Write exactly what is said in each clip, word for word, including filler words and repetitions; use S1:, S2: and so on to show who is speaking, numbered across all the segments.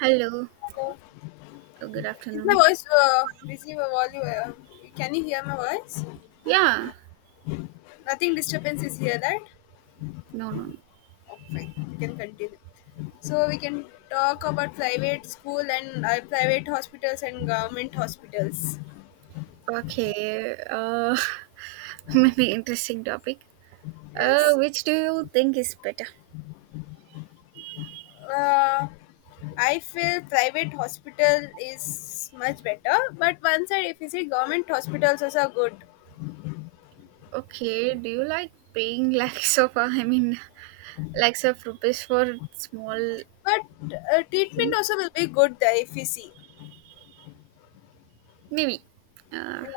S1: Hello.
S2: Hello.
S1: Oh, good
S2: Is my
S1: afternoon.
S2: voice uh, busy? My volume. Uh, can you hear my voice?
S1: Yeah.
S2: Nothing disturbance is here, right?
S1: No, no, no.
S2: Oh, fine. We can continue. So we can talk about private school and uh, private hospitals and government hospitals.
S1: Okay. Uh, maybe interesting topic. Uh,
S2: Yes.
S1: which do you think is better?
S2: Uh, I feel private hospital is much better, but one side if you see government hospitals also are good,
S1: Okay. Do you like paying lakhs of, uh, I mean, lakhs of rupees for small
S2: but uh, treatment
S1: thing?
S2: also will be good there if you see.
S1: Maybe. Uh,
S2: Yeah.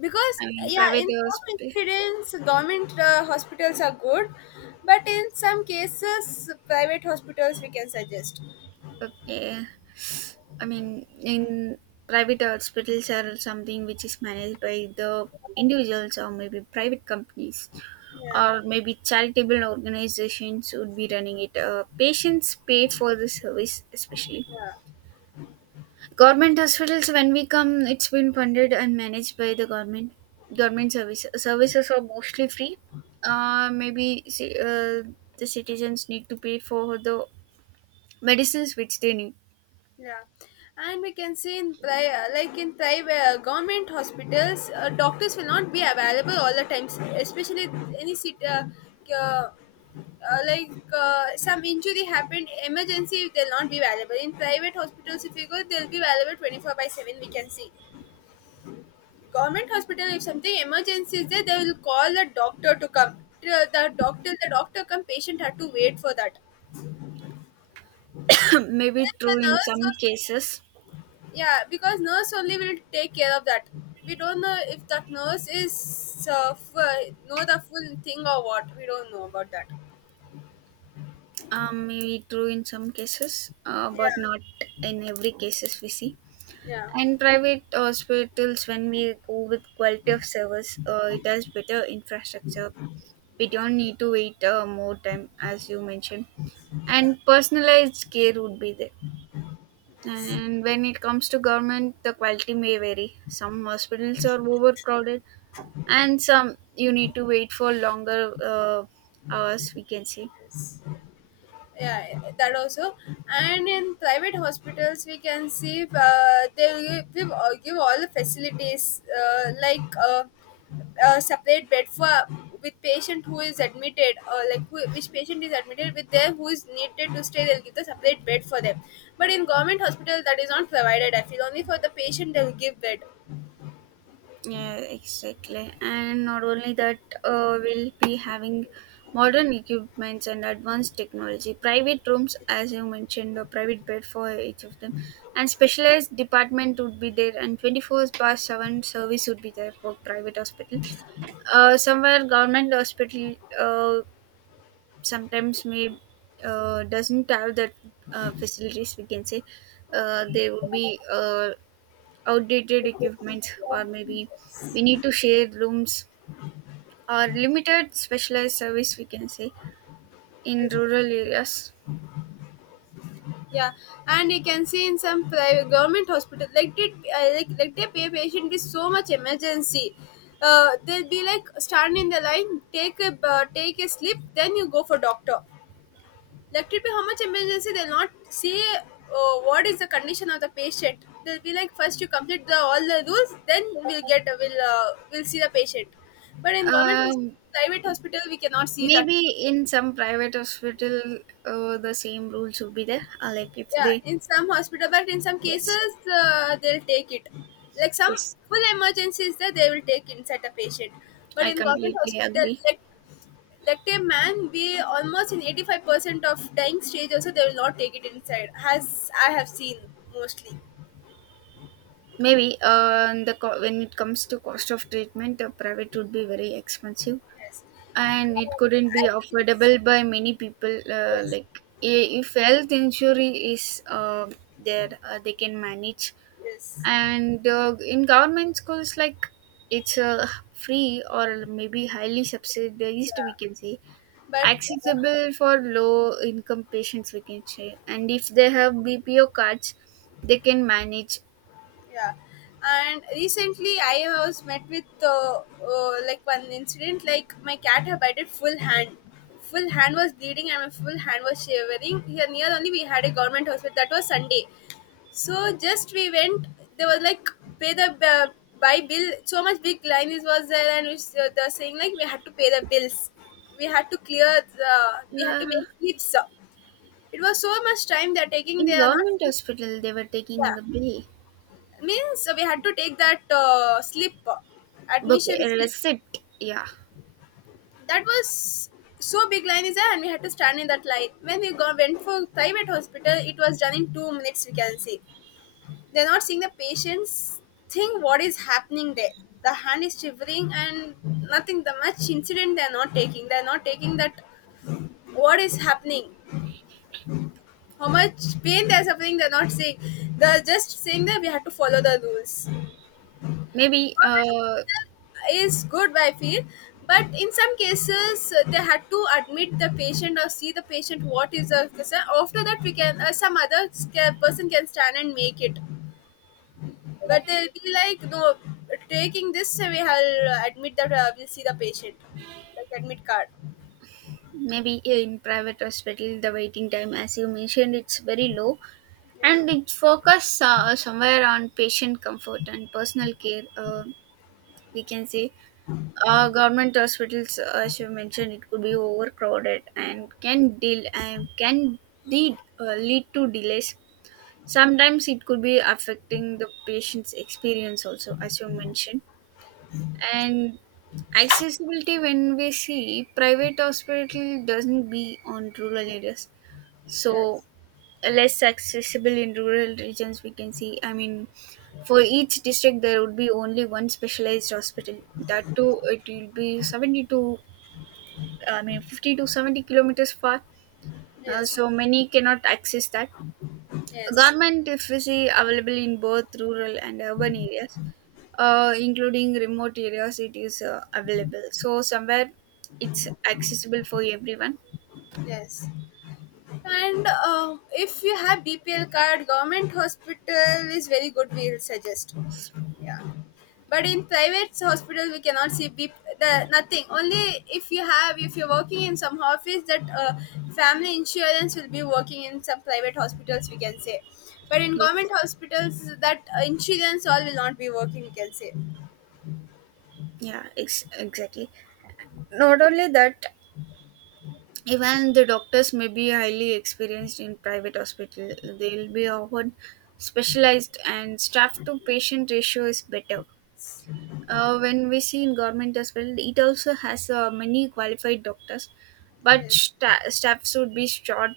S2: Because
S1: I mean,
S2: yeah,
S1: private
S2: in some
S1: hospital.
S2: incidents government uh, hospitals are good, but in some cases private hospitals we can suggest.
S1: Okay. I mean, in private hospitals are something which is managed by the individuals or maybe private companies.
S2: yeah
S1: Or maybe charitable organizations would be running it. Uh, patients pay for the service, especially
S2: yeah
S1: government hospitals. When we come, it's been funded and managed by the government. Government service services are mostly free. Uh, maybe ci- uh, the citizens need to pay for the medicines which they need.
S2: yeah And we can see in pri- uh, like in private uh, government hospitals, uh, doctors will not be available all the times, especially any sit- uh, uh, uh, like uh, some injury happened, emergency, they'll not be available. In private hospitals if you go they'll be available twenty-four by seven, we can see. Government hospital, if something emergency is there they will call the doctor to come. Till the doctor the doctor come, patient had to wait for that. And
S1: Maybe
S2: then
S1: true
S2: the
S1: in
S2: nurse
S1: some
S2: also,
S1: cases.
S2: yeah, because nurse only will take care of that. We don't know if that nurse is uh, f- uh, know the full thing or what, we don't know about that.
S1: Um, maybe true in some cases, uh, but
S2: yeah
S1: not in every cases we see.
S2: yeah
S1: And private hospitals, when we go with quality of service, uh, it has better infrastructure. We don't need to wait uh, more time, as you mentioned.
S2: yeah
S1: And personalized care would be there. And when it comes to government, the quality may vary. Some hospitals are overcrowded, and some you need to wait for longer uh, hours, we can say.
S2: yeah that also. And in private hospitals we can see, uh, they give, uh, give all the facilities, uh, like uh, a separate bed for with patient who is admitted, or like who, which patient is admitted with them who is needed to stay, they'll give the separate bed for them. But in government hospital that is not provided, I feel only for the patient they'll give bed.
S1: Yeah, exactly. And not only that, uh, we'll be having modern equipments and advanced technology. Private rooms, as you mentioned, a private bed for each of them, and specialized department would be there, and twenty four by seven service would be there for private hospital. Uh, somewhere government hospital, uh, sometimes may uh, doesn't have that uh, facilities. We can say, uh, they would be uh, outdated equipment or maybe we need to share rooms or limited specialized service, we can say, in
S2: Yes.
S1: rural areas.
S2: Yeah, and you can see in some private government hospital, like did uh, like, like they pay patient with so much emergency, uh, they'll be like stand in the line, take a uh, take a slip, then you go for doctor. Like it be how much emergency, they'll not see uh, what is the condition of the patient. They'll be like, first you complete the all the rules, then we'll get we'll uh, we'll see the patient. But in government hos-
S1: um,
S2: private hospital we cannot see that.
S1: Maybe in some private hospital uh, the same rules would be there, uh, like if
S2: Yeah,
S1: they.
S2: in some hospital, but in some
S1: Yes.
S2: cases uh, they'll take it, like some
S1: Yes,
S2: full emergencies there they will take inside a patient. But
S1: I
S2: in government
S1: completely
S2: hospital,
S1: agree.
S2: like like a man, we almost in eighty-five percent of dying stage also they will not take it inside, as I have seen mostly.
S1: Maybe uh, the co- when it comes to cost of treatment, the private would be very expensive,
S2: Yes.
S1: and it
S2: uh,
S1: couldn't be
S2: I,
S1: affordable by many people, uh,
S2: yes.
S1: like i- if health insurance is uh, there, uh, they can manage.
S2: Yes.
S1: And uh, in government schools, like it's uh, free or maybe highly subsidized,
S2: Yeah,
S1: we can say,
S2: but uh,
S1: accessible for low income patients, we can say, and if they have B P O cards they can manage.
S2: yeah. And recently I was met with uh, uh, like one incident, like my cat had bited full hand, full hand was bleeding and my full hand was shivering. Here near only we had a government hospital, that was Sunday, so just we went. There was like, pay the uh, buy bill, so much big line is was there. And it's, uh, they're saying like we had to pay the bills, we had to clear the, we had to
S1: uh,
S2: make heaps. It was so much time they're taking,
S1: in
S2: they are not.
S1: government hospital they were taking
S2: Yeah,
S1: the bill,
S2: means we had to take that uh, slip,
S1: book
S2: admission
S1: a
S2: slip.
S1: receipt, yeah.
S2: That was, so big line is there and we had to stand in that line. When we go, went for private hospital it was done in two minutes, we can see. They're not seeing the patients, think what is happening there. The hand is shivering and nothing, the much incident they're not taking, they're not taking that, what is happening, how much pain they're suffering, they're not saying. They're just saying that we have to follow the rules
S1: maybe uh
S2: is good, I feel. But in some cases uh, they had to admit the patient or see the patient what is the concern, after that we can uh, some other sca- person can stand and make it. But they'll be like no, taking this uh, we will admit that, uh, we'll see the patient, like admit card.
S1: Maybe in private hospital, the waiting time, as you mentioned, it's very low,
S2: Yeah.
S1: and it focus uh, somewhere on patient comfort and personal care, uh, we can say. Uh, government hospitals, uh, as you mentioned, it could be overcrowded and can deal and can lead, uh, lead to delays. Sometimes it could be affecting the patient's experience also, as you mentioned. And accessibility, when we see private hospital doesn't be on rural areas, so
S2: Yes.
S1: less accessible in rural regions, we can see. I mean, for each district there would be only one specialized hospital. That too, it will be seventy to, I mean, fifty to seventy kilometers far. Uh,
S2: Yes.
S1: so many cannot access that.
S2: Yes.
S1: Government, if available in both rural and urban areas, uh, including remote areas, it is uh, available. So somewhere it's accessible for everyone.
S2: Yes. And uh, if you have B P L card, government hospital is very good, we will suggest. Yeah, but in private hospital we cannot see B- P, the nothing. Only if you have, if you're working in some office that uh, family insurance will be working in some private hospitals, we can say. But in
S1: Yes.
S2: government hospitals that uh, insurance all will not be working, we can say.
S1: Yeah, ex- exactly. Not only that, even the doctors may be highly experienced in private hospital. They'll be often specialized, and staff to patient ratio is better. Uh, when we see in government hospital, it also has uh, many qualified doctors, but
S2: Yes.
S1: sta- staffs would be short,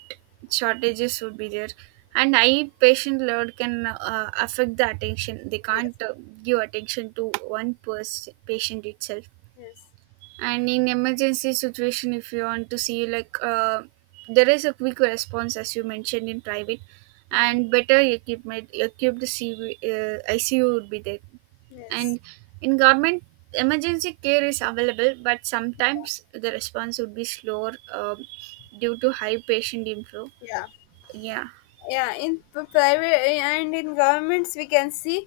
S1: shortages would be there, and high patient load can uh, affect the attention. They
S2: Yes.
S1: can't uh, give attention to one person patient itself.
S2: Yes.
S1: And in emergency situation, if you want to see, like uh, there is a quick response, as you mentioned, in private,
S2: Yeah.
S1: and better equipment equipped C V, uh, I C U would be there. And
S2: Yes.
S1: in government, emergency care is available but sometimes the response would be slower, um, due to high patient inflow.
S2: Yeah.
S1: Yeah.
S2: Yeah, in p- private and in governments we can see,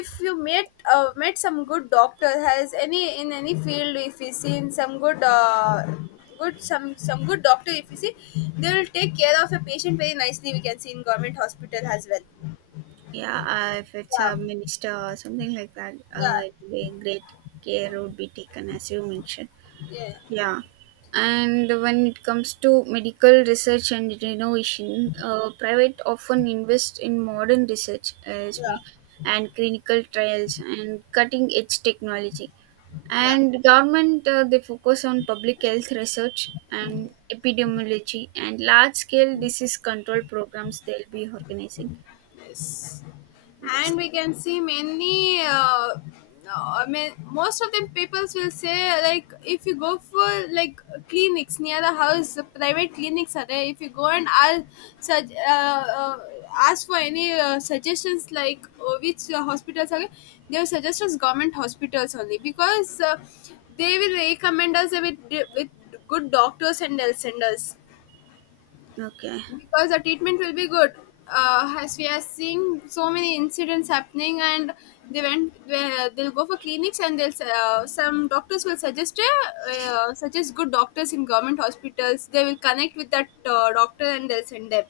S2: if you met uh, met some good doctor, has any in any field, if you see in some good uh, good some some good doctor if you see, they will take care of a patient very nicely, we can see in government hospital as well.
S1: Yeah, uh, if it's
S2: Yeah.
S1: a minister or something like that, uh,
S2: Yeah.
S1: it would be great. Care would be taken, as you mentioned.
S2: Yeah.
S1: Yeah. And when it comes to medical research and innovation, uh, private often invest in modern research as well,
S2: Yeah.
S1: and clinical trials and cutting edge technology.
S2: Yeah.
S1: And government uh, they focus on public health research and epidemiology and large scale disease control programs they'll be organizing.
S2: Yes.
S1: Yes.
S2: And we can see many. Uh, no, I mean, most of the peoples will say like, if you go for like clinics near the house, the private clinics are there. If you go and ask, such, uh, uh, ask for any uh, suggestions, like uh, which uh, hospitals are there, they will suggest us government hospitals only, because uh, they will recommend us with with good doctors and they'll send us,
S1: Okay.
S2: because the treatment will be good. Uh, as we are seeing so many incidents happening, and they went where they'll go for clinics, and they'll uh, some doctors will suggest uh, uh, suggest good doctors in government hospitals. They will connect with that uh, doctor and they'll send them,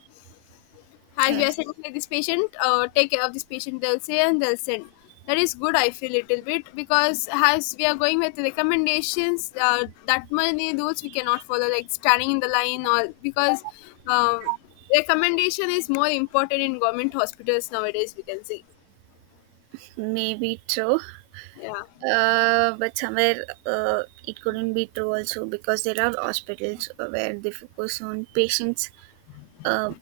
S2: as we are
S1: Yes.
S2: sending like this patient, uh, take care of this patient they'll say, and they'll send. That is good I feel, little bit, because as we are going with recommendations, uh, that many rules we cannot follow like standing in the line, or because um, recommendation is more important in government hospitals nowadays, we can see.
S1: Maybe true.
S2: Yeah,
S1: Uh, but somewhere uh, it couldn't be true also, because there are hospitals where they focus on patients, uh,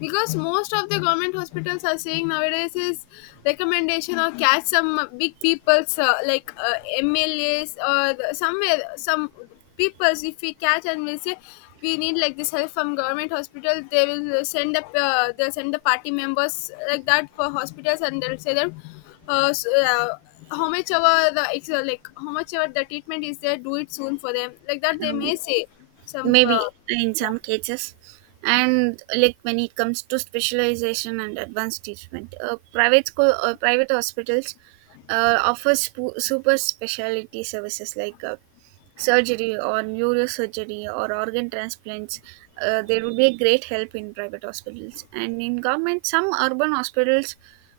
S2: because most of the government hospitals are saying nowadays is recommendation, or catch some big people's uh, like uh, MLAs or the, somewhere some people's if we catch and we say, we need like this help from government hospital, they will send up uh, they'll send the party members like that for hospitals and they'll say them, uh, s uh, how much our the ex- uh, like how much our the treatment is there, do it soon for them like that, they may
S1: um,
S2: say some
S1: maybe
S2: uh,
S1: in
S2: yeah.
S1: some cases. And, like, when it comes to specialization and advanced treatment, uh, private school uh, private hospitals uh, offers sp- super specialty services, like uh, surgery or neurosurgery or organ transplants. Uh, there would be a great help in private hospitals. And in government, some urban hospitals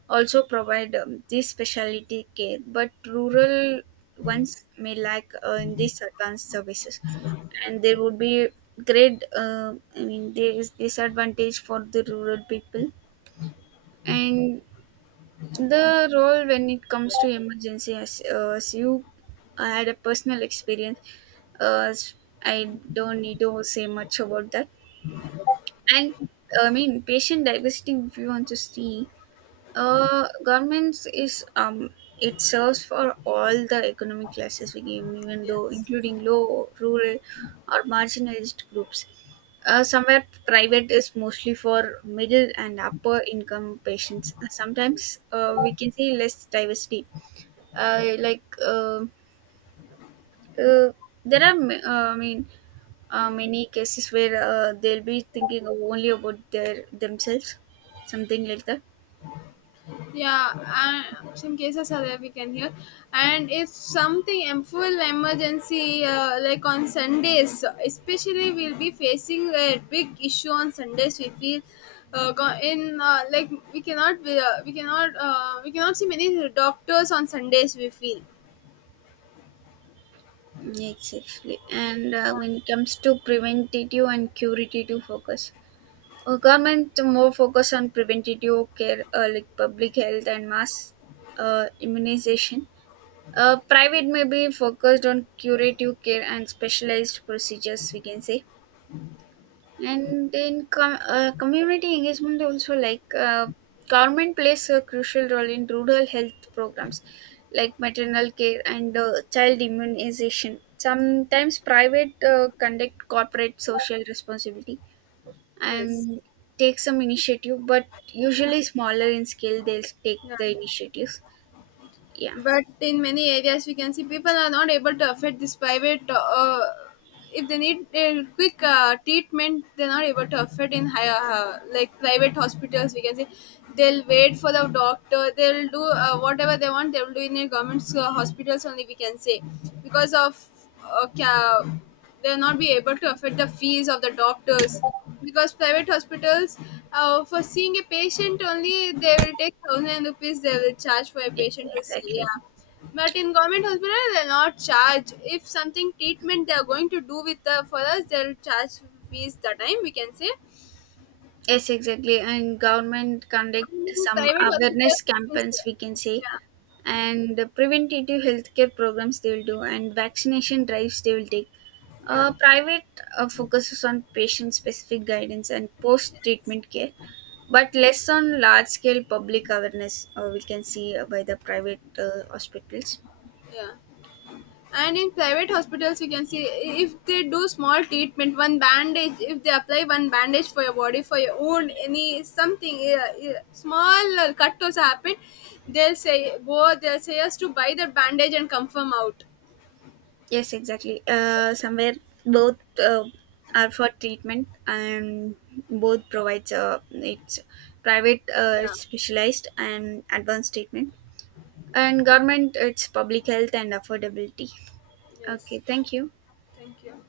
S1: also provide um, this specialty care, but rural ones may lack uh, in these advanced services, and there would be great, uh, I mean, there is disadvantage for the rural people. And the role, when it comes to emergency, as, uh, as you I had a personal experience. uh, s- I don't need to say much about that. And I mean, patient diversity, if you want to see, uh, governments is, um it serves for all the economic classes we give, even though
S2: Yes.
S1: including low, rural, or marginalized groups. Uh, somewhere private is mostly for middle and upper income patients. Sometimes uh, we can say less diversity. Uh, like, uh, uh, there are ma- uh, I mean, uh, many cases where uh, they'll be thinking of only about their themselves, something like that.
S2: Yeah, and some cases are there we can hear. And if something em- full emergency, uh, like on Sundays especially, we'll be facing a big issue on Sundays we feel. Uh, go- in uh, like We cannot we, uh, we cannot uh, we cannot see many doctors on Sundays we feel.
S1: Exactly. And uh, when it comes to preventative and curative focus, our government more focus on preventative care, uh, like public health and mass uh, immunization. Uh, private may be focused on curative care and specialized procedures, we can say. And in com- uh, community engagement also, like uh, government plays a crucial role in rural health programs, like maternal care and uh, child immunization. Sometimes private uh, conduct corporate social responsibility
S2: Yes.
S1: and take some initiative, but usually smaller in scale. They'll take
S2: Yeah,
S1: the initiatives. Yeah,
S2: but in many areas we can see people are not able to afford this private uh, if they need a quick uh, treatment, they're not able to afford in higher uh, like private hospitals we can say. They'll wait for the doctor, they'll do uh, whatever they want they'll do in a government uh, hospitals only we can say. Because of uh, ca- they'll not be able to afford the fees of the doctors, because private hospitals, uh, for seeing a patient only they will take thousand rupees, they will charge for a
S1: yes,
S2: patient to see,
S1: exactly.
S2: yeah. But in government hospital they'll not charge, if something treatment they are going to do with the for us they'll charge fees the time we can say.
S1: Yes, exactly. And government conduct
S2: And in
S1: some
S2: private
S1: awareness
S2: hospitals we can
S1: campaigns,
S2: say,
S1: we can say,
S2: yeah.
S1: and preventative healthcare programs they will do, and vaccination drives they will take.
S2: Yeah.
S1: Uh, private uh, focuses on patient specific guidance and post treatment care, but less on large scale public awareness, uh, we can see, uh, by the private uh, hospitals.
S2: Yeah. And in private hospitals you can see, if they do small treatment, one bandage, if they apply one bandage for your body for your wound, any something uh, uh, small uh, cut also happen, they'll say go, they'll say us to buy the bandage and come from out.
S1: Yes, exactly. Uh, somewhere both uh, are for treatment, and both provides uh, it's private, uh,
S2: Yeah.
S1: it's specialized and advanced treatment, and government it's public health and affordability. Okay,
S2: Yes,
S1: thank you.
S2: thank you.